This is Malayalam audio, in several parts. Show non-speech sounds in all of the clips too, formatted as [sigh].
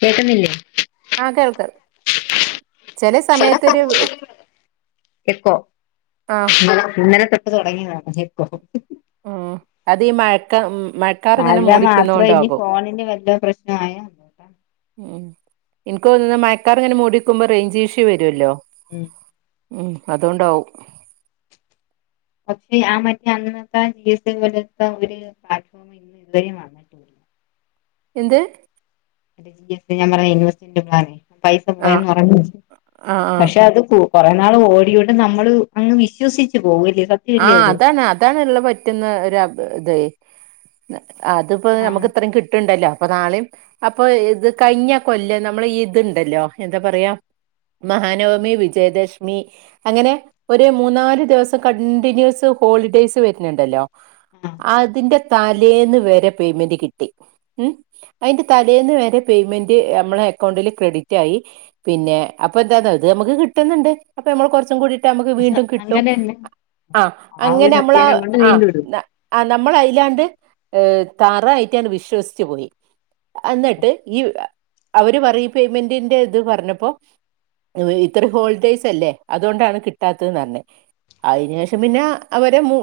കേൾക്കുന്നില്ലേ ആഹ് കേൾക്കാത് ചെലേ സമയത്തൊരു എക്കോ ആ ഇന്ന ഇന്നലെ തൊട്ട് തൊടങ്ങിയതാണ് എക്കോ ഉം അത് ഈ മഴക്കാ മ്മ് മഴ മായന്റെ മാത്രം ഇനി ഫോണിൻ്റെ വല്ല പ്രശ്നം ആയോ ഉം എനിക്ക് തോന്നുന്നു മഴക്കാറ് ഇങ്ങനെ മൂടി നിക്കുമ്പോ റേഞ്ച് ഇഷ്യൂ വരുമല്ലോ ഉം ഉം അതോണ്ടാവും പക്ഷെ ആഹ് മറ്റെ അന്നത്തെ ജീസ പോലത്തെ ഒരു പ്ലാറ്റ്ഫോം ഇന്ന് ഇതുവരെയും വന്നട്ടില്ല എന്ത് എന്റെ ജി എസ് റ്റി ഞാൻ പറഞ്ഞേ ഇൻവെസ്റ്റ്ന്റെ ഭാഗേ പ്പൈസ ആ പോയന്ന് പറഞ്ഞില്ലേ ആ ആ പക്ഷേ അത് പോ കുറേ നാള് ഓടിയോണ്ട് നമ്മള് അങ്ങ് വിശ്വസിച്ച് പോകുവല്ലേ സത്യ ആഹ് അതാണ് അതാണ്ള്ള പറ്റുന്ന ഒരു അത്‌ ഇതെയ് അതിപ്പോ ആഹ് നമുക്ക് ഇത്രയും കിട്ട്ണ്ടല്ലോ അപ്പൊ നാളിം അപ്പൊ ഇത് കഴിഞ്ഞ കൊല്ലം നമ്മള് ഇതുണ്ടല്ലോ എന്താ പറയാ മഹാനവമി വിജയദശമി അങ്ങനെ ഒരു മൂന്നാല് ദിവസൊക്കെ അടുപ്പിച്ച് കണ്ടിന്യൂസ് ഹോളിഡെയ്സ് വരുന്നുണ്ടല്ലോ ആഹ് അതിൻ്റെ താര് തലേന്ന് വരെ പേയ്മെന്റ് കിട്ടി ഉം അതിന്റെ തലേന്ന് വരെ പേയ്മെന്റ് നമ്മളെ അക്കൗണ്ടില് ക്രെഡിറ്റായി പിന്നെ അപ്പൊ എന്താ ഇത് നമ്മക്ക് കിട്ടുന്നുണ്ട് അപ്പൊ നമ്മള് കുറച്ചും കൂടിയിട്ടാ നമ്മുക്ക് പക്ഷെ വീണ്ടും കിട്ടും അങ്ങനെ തന്നെ ആഹ് ആ ഒരു അങ്ങനെ നമ്മള് സത്യാഗ്രഹം കൊണ്ട് ആഹ് വീണ്ടും ഇടും ആ നമ്മലയിലാണ്ട് ഏ തറായിട്ടങ്ങട് വിശ്വസിച്ചു പോയി അന്നിട്ട് ഈ അവര്പറയും പേയ്മെന്റിന്റെ ഇത്പറഞ്ഞപ്പോ ഇത്തറിം ഹോൾഡേയ്സല്ലേ അതോണ്ടാണ് കിട്ടാത്തെന്ന്പർഞ്ഞ്. അയ്നേഷം പിന്നെഅവരെമൂ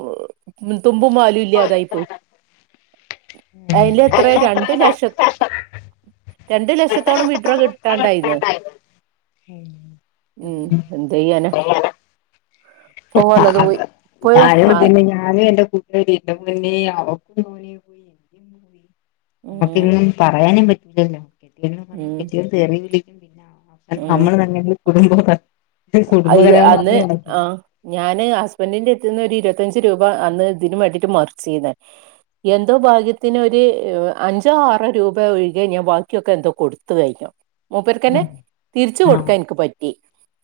തുമ്പും വാലുംല്ലാതായി പോയിഅയ്ലെത്രേ രണ്ട്ലക്ഷ രണ്ട്ലക്ഷത്തോളം വിട്രോകിട്ടാണ്ടായ്ന്നു ഉം ഉം എന്തെയ്യാനാ ഉം ആ അത് പോവാള്ളത്പോയി. ഞാനും അത് തന്നെ ഞാനും എന്റെ കൂട്ട്കാരിയും ന്റെ പൊന്നേ അവക്കും [unintelligible] ഉം അമ്മക്കെങ്ങും പറയാനുംപറ്റില്ലല്ലോ ഉം [unintelligible] തെറി വിളിക്കും പിന്നെ [inaudible] അത് നമ്മൾ തന്നെ കുടുംബ [unintelligible] അയ്ത് കുടുംബകലഹം അന്ന് മാത്രം നടക്കും ആഹ് ഞാന് ഹസ്ബെന്റിന്റെ എട്ത്ത്ന്ന് ഒര് ഇരുപത്തിയഞ്ച് രൂപഅന്ന് ഇതിന് വേണ്ടിട്ട് മർച്ചീന്ന് എന്തോഭാഗ്യത്തിന് ഒര് അഞ്ചോ ആറോ രൂപഒഴികെ ഞാൻ ബാക്കിയൊക്കെ എന്തോകൊടുത്ത്കയ്ഞ്ഞു. മൂപ്പര്ക്കെന്നേ ആഹ് തിര്ച്ച്കൊട്ക്കാൻ ഇൻക്ക്പറ്റി.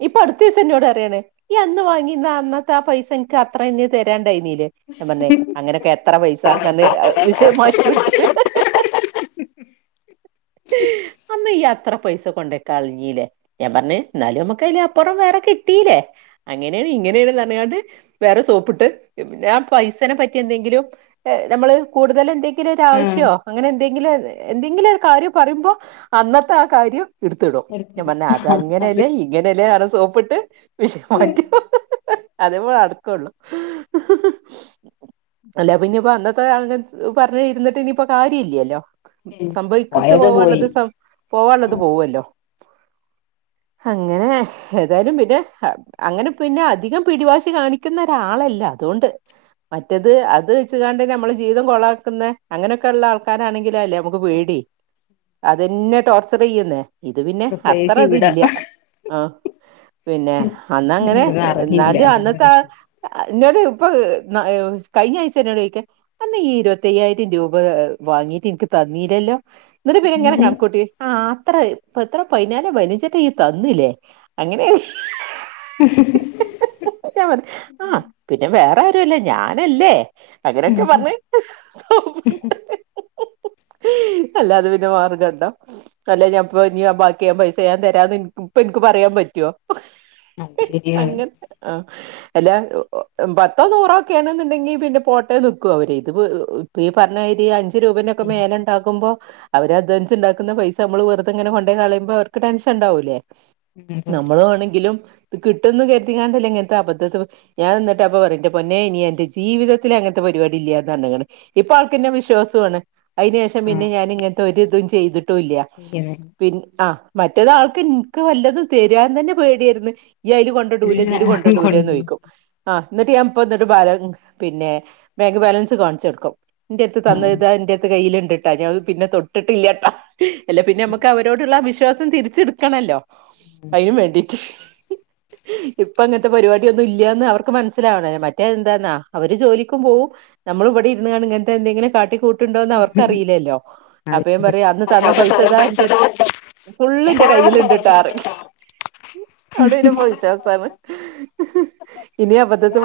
ഇപ്പൊ അട്ത്ത ദിവസം ഇന്നോടറിയാണ് ഇയ്യന്ന് വാങ്ങിയ അന്നത്തെ ആപൈസ എനിക്ക് അത്രനി തെരാന്ണ്ടായിന്നീലേ ഞാൻപർഞ്ഞെ അങ്ങനെയൊക്കെ എത്രപൈസന്നർഞ് വിഷയംമാറ്റിവിട്ട് [inaudible] അന്ന്യ്യ് അത്ര പൈസ കൊണ്ടോയികളഞ്ഞീലെ ഞാൻ പർഞ്ഞ് ഇന്നാലും അമ്മക്കയ്ലാ പൊറം വേറെകിട്ടീലേ? അങ്ങനേണ് ഇങ്ങനേണ്ന്ന് പറഞ്ഞാണ്ട് വേറെസോപ്പിട്ട് ഞാൻ പൈസനെപറ്റി എന്തെങ്കിലും നമ്മള് കൂടുതലെന്തെങ്കി ങ്കിലൊരുആവശ്യോ അങ്ങനെ എന്തെങ്കിലും എന്തെങ്കിലുംഒര് കാര്യം പറയുമ്പോ അന്നത്തെ ആകാര്യം ഇട്ത്ത്ടും ഞാൻ പറഞ്ഞു അത് അതങ്ങനെയല്ല ഇങ്ങനെ ടിലെർഞ്ഞ് സോപ്പ്ട്ട് ശരി. വിഷയമാറ്റും അതേപൊ നടക്കൊള്ളു. അല്ലപിന്നെപ്പോ അന്നത്തെ അങ്ങൻ പർഞ്ഞ് ഇര്ന്ന്ട്ട് ഇനിയിപ്പൊകാര്യല്ലല്ലോ. സംഭവിക്ക്ച്ച് പോയത് പോയി പോവാന്ള്ളത് സം പോവാള്ളത് ഉം. പോവല്ലോ അങ്ങനെ ഏതായാലും പിന്നെ ഹ അങ്ങനെപിന്നെ അധികം പിടിവാശി കാണിക്കുന്ന ഒരാളല്ല അതോണ്ട്. മറ്റെത് അത് വെച്ച്കാണ്ട് നമ്മളെജീവിതം കൊളാക്കുന്ന അങ്ങനെയൊക്കെള്ള ആൾ ക്കാരാണെങ്കിലല്ലേ അമുക്ക്പേടി അതെന്നെ ടോർച്ചറിയ്യ്ന്നെ ഇത്പിന്നെ പ്രത്യേകിച്ച് അത്രത് ഇവിടെ ല്ല്യാ ആഹ് പിന്നെ അന്നങ്ങനെ ഇതൊന്നും അറിഞ്ഞില്ല ഇന്നാലും അതൊന്നും അന്നെത്തെ ആ വിഷമം അഹ് ഇന്നോട് ഇപ്പൊഹ് ന്നകഴിഞ്ഞ ആഴ്ച ഇന്നോട് ചോയ്ക്ക അന്നീഈ ഇരുപത്തയ്യായിരംരൂപ വാങ്ങീട്ട് ഇൻക്ക് തന്നീലല്ലോ? ന്നട്ട പിന്നെ ഇങ്ങനെ കണക്കൂട്ടിആ അത്ര എത്ര പൈയ്നാലോ പയ്നഞ്ചോ ഇയ്യ് തന്നുലെ അങ്ങനെയങ് ഞാൻ പർഞ്ഞു ആഹ് പിന്നെ വേറാരുഅല്ല ഞാനല്ലേ അങ്ങനെയൊക്കെ പറഞ്സോപ്പ്ട്ട് [inaudible] അല്ലാതെ പിന്നെ മാർഗണ്ടോ അല്ല ഞാൻപ്പോ ഇനി ബാക്കിയാ പൈസ ഞാൻതെരാന്ന് ഇൻ ഇൻക്ക്പ്പോ പറയാൻ പറ്റോ അത് റ്റോ ശരിയാണ് അങ്ങൻ ആഹ് അല്ല പത്തോനൂറൊക്കെ ആണെന്ന്ണ്ടെങ്കി പിന്നെ പോട്ടേന്ന് വെക്കും അവര് ഇത്പോ പീ ഈപറഞ്ഞാതിരി അഞ്ച് രൂപന്റൊക്കെ ഉം മേലെഇണ്ടാക്കുമ്പോ അവര് അധ്വാനിവാച്ച് ഇണ്ടാക്കുന്ന പൈസ അമ്മള് വെറുതെഇങ്ങനെ കൊണ്ടോയി കളയുമ്പോ അവർക്ക് ടെൻഷൻ ഇണ്ടാവൂലേ നമ്മൾ വേണങ്കിലും ഇത്കിട്ടുംന്ന് കരുതിക്കാണ്ടല്ലേ ഇങ്ങൻത്തെ അബദ്ധത് ഞാൻ ന്ന്ട്ട് അപ്പപറയും ഇന്റെ പൊന്നേ ഇനി എന്റെ ജീവിതത്തില് അങ്ങൻത്തെ പരിപാടി ഇല്ല്യാന്ന് പറഞ്ക്ക്ണ് ഇപ്പൊ ആൾക്കിന്നെ വിശ്വാസുണ് അയ്ന്ശേഷം പിന്നെഞാൻ ഇങ്ങൻതെ ഒരിതും ചെയ്തിട്ടുല്ല്യാ. പിന്നെ പിന്ന ആ മറ്റേത് ആൾക്ക് എനിക്ക് വല്ലത് തരാൻ തന്നെ പേടിയായിരുന്നു ഈ അതിൽ കൊ ഇടൂലെ എല്ലാ ഇതില് കൊണ്ടടൂലെ കൊണ്ടു നോയ്ക്കും. ആ എന്നിട്ട് ഞാൻ ഇപ്പ എന്നിട്ട് ബാല പിന്നെ ബാങ്ക് ബാലൻസ് കാണിച്ചെടുക്കും. ഇന്റെട്ത്ത് ആ തന്നത് ഇതാ ഇന്റെട്ത്ത് കയ്യി ലിണ്ടിട്ടാ ഞാൻ ഇത് പിന്നെ തൊട്ടിട്ടില്ലാട്ടാ അല്ല പിന്നെ നമുക്ക് അവരോട് ഉള്ള വിശ്വാസം തിരിച്ചെടുക്കണല്ലോ അതിന് ശരി വേണ്ടിട്ട് ഇപ്പ അങ്ങനത്തെ പരിപാടിയൊന്നും ഇല്ലയന്ന് അവർക്ക് മനസ്സിലാവണേ മറ്റേ എന്താന്നാ അവര് ജോലിക്കും പോവും നമ്മള് ഇവിടെ ഇരുന്ന് ഇങ്ങനത്തെന്തെങ്കിലും കാട്ടിക്കൂട്ട ട്ടുണ്ടോന്ന് അവർക്കറിയില്ലല്ലോ. അപ്പ ഞാൻ പറയാ അന്ന് തന്ന അതൊന്നും പൈസതാ പൈസ ഫുള്ള് ഇന്റെ കൈയിൽ ഇണ്ടിട്ടാ എന്ന് പറയും [unintelligible] വിശ്വാസാണ് ഇനി അബദ്ധത്തിൽ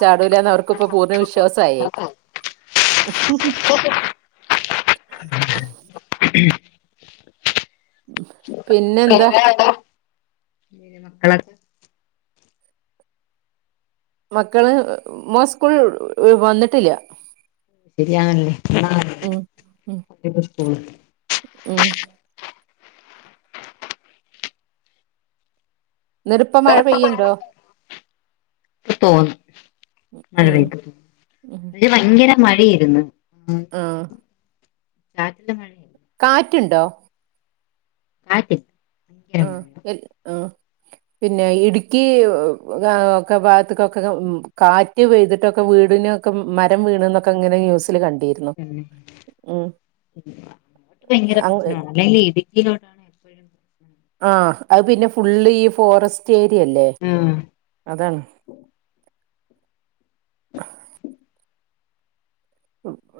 ചാടൂലന്ന് അവർക്ക് ഇപ്പ പൂർണ്ണ വിശ്വാസ ആയെ പിന്നെ എന്താ മക്കളാ മക്കള് മോൻ സ്കൂൾ വന്നിട്ടില്ല ഉം ഉം [unintelligible] ഉം എന്നിട്ടിപ്പ മഴ പെയ്യുണ്ടോ ഇപ്പോ മഴ ഉം പെയ്ത് ഉം ഇന്ന് ഭയങ്കര മഴ ആയിരുന്നു. ഉം ആഹ് ചാറ്റൽ മഴ കാറ്റുണ്ടോ ആ [unintelligible] ആ എ ആ പിന്നെ ഇടുക്കി ഒക്കെ ഭാഗത്തക്കൊക്കെ കാറ്റ് പെയ്തിട്ടൊക്കെ വീടിന് മരം വീണ് എന്നൊക്കെങ്ങന ന്യൂസിൽ കണ്ടിന് ഉം [inaudible] ഭയങ്കര അങ്ങ് പ്രശ്നമാണ് അല്ലെങ്കി ഇടുക്കിയിലോട്ട് ആ അത് പിന്നെ ഫുള്ള് ഈ ഫോറസ്റ്റ് ഏരിയയല്ലേ ഉം അതാണ്.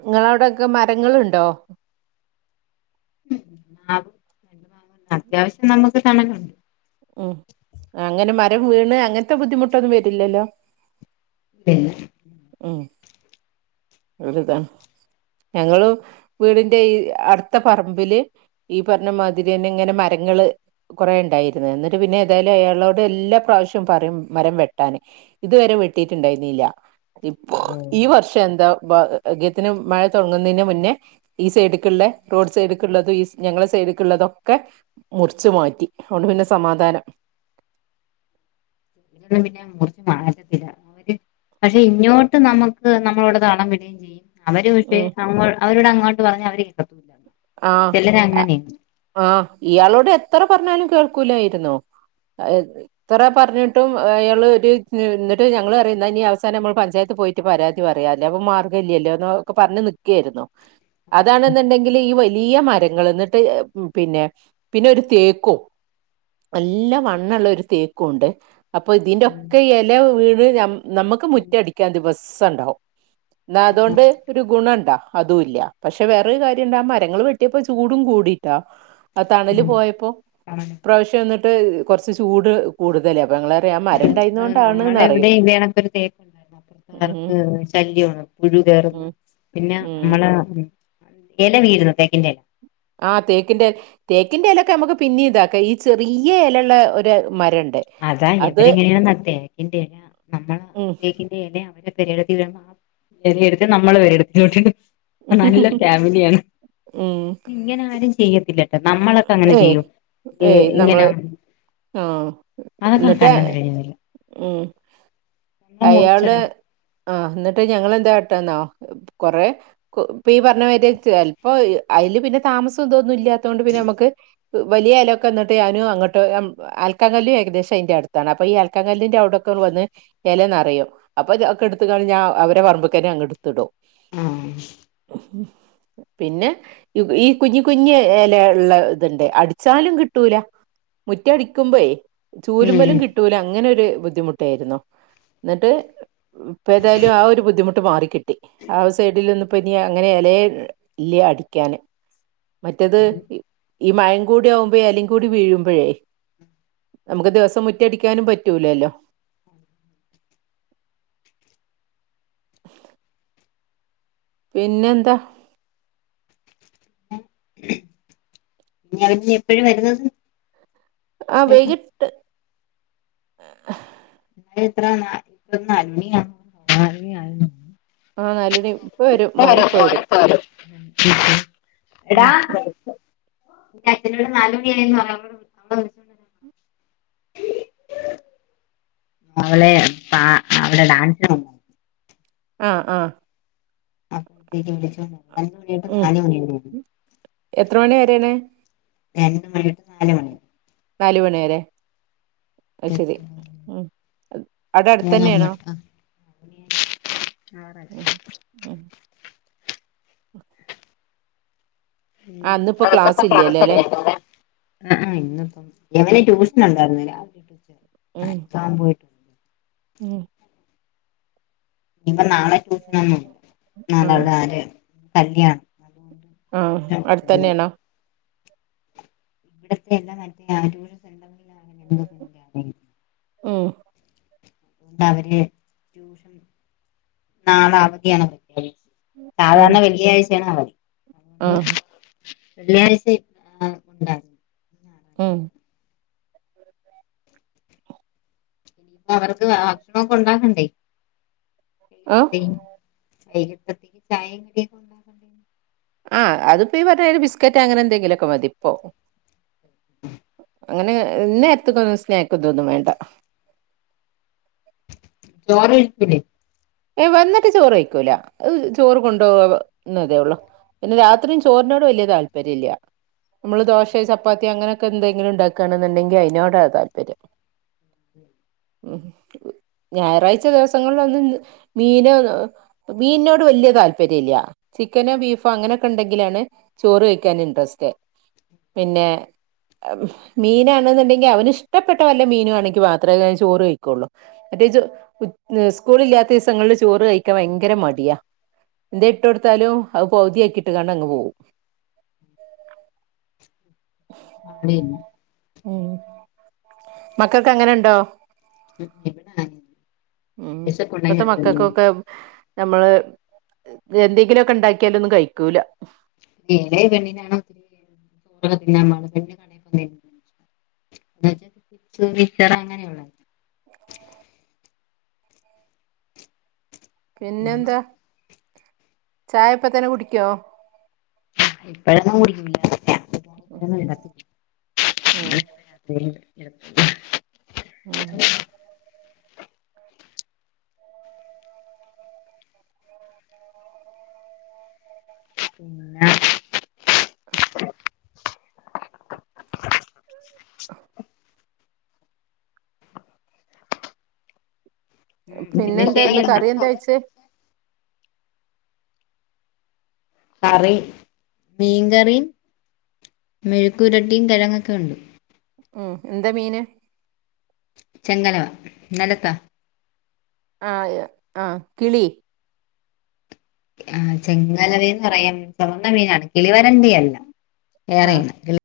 നിങ്ങളവിടെയൊക്കെ മരങ്ങളുണ്ടോ ഉം മാ അത്യാവശ്യം നമുക്ക് തണലുണ്ട് ഉം അങ്ങനെ മരം വീണ് അങ്ങനത്തെ ബുദ്ധിമുട്ടൊന്നും വരില്ലല്ലോ പിന്നെ. ഉമ് വലുതാണ് ഞങ്ങള് വീടിന്റെ ഈ അടുത്ത പറമ്പില്. ഈ പറഞ്ഞ മാതിരി തന്നെ ഇങ്ങനെ മരങ്ങള് കുറെ ഉണ്ടായിരുന്നു എന്നിട്ട് പിന്നെ ഏതായാലും അയാളോട് എല്ലാ പ്രാവശ്യം പറയും മരം വെട്ടാന്. ഇതുവരെ വെട്ടിട്ടുണ്ടായിരുന്നില്ല. ഇപ്പൊ ഉം ഈ വർഷം എന്താ. ഭാഗ്യത്തിന് മഴ തുടങ്ങുന്നതിന് മുന്നേ. ഈ സൈഡിക്കുള്ളെ റോഡ് സൈഡിക്ക ഉള്ളതും ഈ ഞങ്ങളുടെ സൈഡിക്കള്ള തൊക്കെ. മുറിച്ചു മാറ്റി. അതു കൊണ്ട് പിന്നെ സമാധാനം. ഇവിടെ പിന്നെ മുറിച്ച് മാറ്റത്തില്ല. അവര് പക്ഷെ ഇങ്ങോട്ട് നമുക്ക് നമ്മളവിടെ താളം വിടുകയും ചെയ്യും. അവര് പക്ഷേ ഉം അവരോട് അങ്ങോട്ട് പറഞ്ഞ അവര് കേക്കത്തുല്ല. ആഹ് ആഹ് ഇയാളോട് എത്ര പറഞ്ഞാലും കേൾക്കൂലായിരുന്നു. [unintelligible] എത്ര പറഞ്ഞിട്ടും അയാള് ഒരു എന്നിട്ട് ഞങ്ങള് അറിയു ഈ അവസാനം നമ്മള് പഞ്ചായത്ത് പോയി. പരാതി പറയാ അല്ലെ മാർഗ ഇല്ലല്ലോ ഒക്കെ പറഞ്ഞി നിക്കായിരുന്നു അതാന്നെന്നുണ്ടെങ്ക ഈ വല്ല്യ മരങ്ങൾ എന്നിട്ട് പിന്നെ പിന്നെ ഒരു തേക്കും നല്ല മണ്ണള്ള ഒരു തേക്കും ഉണ്ട് അപ്പൊ ഇതിന്റോക്കെ ഇല വീട് നമുക്ക് മുറ്റ ടി ദിവസം ഉണ്ടാവും എന്നാ അതു കൊണ്ട് ഒരു ഗുണംണ്ടാ അതല്ല പക്ഷെ വേറെ രു കാര്യ മരങ്ങൾ വെട്ടിയപ്പോ ചൂടും കൂടിട്ടാ ആ തണൽ പോയപ്പോ ഇ പ്രാവശ്യം ട്ട് ട്ട് കോർച്ച് ചൂട് കൂടുതല പ ഞങ്ങൾ പറയാ ആ മ ആ നമ്മളെവിടെ [unintelligible] തേ ർക്ക് ഉം ശല്യമാണ് പുഴു കയറന്ന് ഉം പിന്നെ ഉം നമ്മള ഇല വീഴരുന്നു തേക്കിന്റെ ആഹ് തേക്കിന്റെ തേക്കിന്റെ ഇലൊക്കെ നമുക്ക് പിന്നെ ഇതാക്കാം ഈ ചെറിയ ഇലയള്ള ഒരു മരംണ്ട് അതാ ഇവരെങ്ങനെയാണ് [unintelligible] ഉം [unintelligible] നല്ല ഫാമിലിയാണ് ഉം ഇങ്ങനെ ആര് ചെ ചെയ്യത്തില്ലട്ടോ നമ്മളൊക്കെ അങ്ങനെ ഏയ് ചെയ്യും ഏയ് ഇങ്ങനെ നമ്മള് ആഹ് അതൊക്കെ എന്നിട്ട് കണ്ണം തിരിഞ്ഞില്ല ഉമ് നമ്മള് മുറിച്ചട അയാള് ആഹ് എന്നിട്ട് ഞങ്ങെന്താട്ടന്നോ കൊറെ ഇപ്പൊ ഈ പറഞ്ഞ മാരി ചൽപ്പോ അയ്ല് പിന്നെ താമസം എന്തോന്നുല്ല തൊണ്ട് പിന്നെ നമുക്ക് വലിയ ഇലൊക്കെ എന്നിട്ട് ഞാനും അങ്ങോട്ടോ ആൽക്കാങ്കല്ല ഏക ദേശം അതിന്റെ അടുത്താണ് അപ്പൊ ഈ ആൽക്കാങ്കല്ലിന്റെ അവിടൊക്കെ വന്ന് എല നിറയോ അപ്പൊ ഇതൊക്കെ എടുത്ത് കഞ്ഞാ അവരെ പറമ്പ്ക്കനെ അങ് എട്ത്ത് ടും ആഹ് ഉമ് പിന്നെ ഈ കുഞ് കുഞ്ഞ് ഇല ഉള്ള ഇതുണ്ട് അടിച്ചാലും കിട്ടൂല റ്റ അടിക്കുമ്പോേ ചൂലുമലും ഇനി കിട്ട ല അങ്ങനെ ഒരു ബുദ്ധിമുട്ടായിരുന്നു എന്നിട്ട് ഇപ്പ ഏതായാലും ആ ഒരു ബുദ്ധിമുട്ട് മാറിക്കിട്ടി ആ സൈഡിൽ ന്ന് ഇപ്പ ഇനി അങ്ങനെ എലെ ഇ ഇല്ല അടിക്കാന് മറ്റത് ഈ മഴം കൂടി ആകുമ്പോഴേ എല കൂടി വീഴുമ്പോഴേ നമുക്ക് ദിവസം മുറ്റടിക്കാനും പറ്റൂല ല്ലോ പിന്നെന്താ അവൻ എപ്പോഴും വരുന്നത് ആഹ് വൈകിട്ട് [unintelligible] ആഹ് അല്ലടി ഇപ്പവരും മോന് ഇപ്പവരും ഉം ട എന്റെ അച്ഛനോട് നാല് മണിയായിരുന്നു അ വന്നണ്ട അവളെ അവടെ ഡാൻസ് [unintelligible] ആഹ് ആഹ് അപ്പഴത്തേക്ക് [inaudible] ഉം നാല് [inaudible] എത്ര മണി വരെയാണ് രണ്ട് മണിതൊട്ട് നാല് മണിവരെ നാല്മണി വരെ അയ്ശെരി ഉം അവടെ മൂന്ന് അടുത്തന്നെയാണോ മണി തൊട്ട് ആറ് ഉം ഉം ഉം ആ ഇന്നിപ്പോ ക്ലാസ് ഇല്ലല്ലോ അല്ലേ [unintelligible] ആഹ് ഇന്നിപ്പം ഇവന് ട്യൂഷനൊണ്ടാരുന്നു [inaudible] ഉം ഉം ഇനിപ്പ നാളെ ട്യൂഷനൊന്നും ഇല്ലാ ആ നാളവടെ ആര് കല്യാണം അതുകൊണ്ട് ആഹ് ട്യൂഷൻ ഇല്ല അടുത്തന്നെയാണോ ഇവടത്തെ [inaudible] ഉം തുകൊണ്ട് അവര് ട്യൂഷൻ നാളെവധിയാണ് [inaudible] ഉം സാധാരണ വെള്ളിയാഴ്ചയാണ് അവധി അതുകൊണ്ട് ആഹ് വെള്ളിയാഴ്ച ആഹ് ഒണ്ടാരുന്നു ഉം പിന്നെ അവർക്ക് ഭക്ഷണൊക്കെ ഒണ്ടാക്കണ്ടേ ആഹ് വൈകിട്ടാതെന് വൈകിട്ടത്തേക്ക് ചായേം കടി [inaudible] ആഹ് അതിപ്പോ ഈ മറ്റേ ബിസ്ക്കറ്റ് അങ്ങനെ എന്തെങ്കിലൊക്കെ മതി ഇപ്പോ അങ്ങനെ ഇന്നേരത്ത്ക്കൊന്നും സ്നേക്ക് ഇതൊന്നും വേണ്ട ചോറ്ക്കഴിക്കൂലേ ഏഹ് വന്ന്ട്ട് ചോറ്യ്ക്കൂല ചോറ് കൊണ്ടുപോവ ന്നതേ ഒള്ളു പിന്നെ രാത്രീം ചോറിനോട് വല്ല്യ താല്പര്യല്ല്യ നമ്മള് ദോശേ ചപ്പാത്തി അങ്ങനൊക്കെ എന്തെങ്കിലും ഇണ്ടാക്കാണെന്നുണ്ടെങ്കി അയിനോടാ താല്പര്യം ഉം ഞായറാഴ്ച ദിവസങ്ങൾലൊന്ന് മീന് മീനോട് വല്ല്യ താല്പര്യല്ല്യ ചിക്കനോ ബീഫോ അങ്ങനൊക്കെ ണ്ടങ്കിലാണ് ചോറ് കഴിക്കാന് ഇൻട്രസ്റ്റ് പിന്നെ ആഹ് മീനാണ്ന്ന്ണ്ടെങ്കി അവന് ഇഷ്ടപ്പെട്ട വല്ല മീനൂ ആണെങ്കി മാത്രേ ചോറ് കയ്ക്കുള്ളു മറ്റേജ് സ്കൂളില്ലാത്ത ദിസങ്ങളില് ചോറ് കയിക്കാ ഭയങ്കര മടിയാ ന്തേ ഇട്ടൊട്ത്താലും അഹ് പൗതി യാക്കിയിട്ട്കാണ്ടങ്ങ് പോവും [unintelligible] ഉം മക്കക്കങ്ങനെണ്ടോ ഉം ഉം ഇവിടെ ആരും ഉം ഇപ്പത്തെ വിശപ്പുണ്ടെങ്കിൽ അത് തിന്നോളും മക്കക്കൊക്കെ നമ്മള് എന്തെങ്കിലുലൊക്കെ ഇണ്ടാക്കിയാലൊന്നും കഴിക്കൂല [inaudible] [inaudible] ഐറ്റം പിന്നെന്താ ചായപ്പതന്നെ കുടിക്ക്യോ ഇപ്പഴന്നും കുടിക്കൂല ഉം ഉം [unintelligible] ഉം പിന്ന ഉം പിന്നെ പിന്നെന്താന്ന് ഇന്ന് ശരിയെന്നാ കറി എന്താ വെച്ചേ കറി മീൻകറീം മെഴുക്കുരട്ടിം കിഴങ്ങൊക്കെ ഒണ്ട് ഉം എന്താ മീന് ചെങ്കലവ ഇന്നലത്ത ആയൊ ആഹ് കിളി ആഹ് ചെങ്കല മീനന്ന് പറയും ചൊമന്ന മീനാണ് കിളിവരണ്ടിയല്ല ആ വേറേണ് കി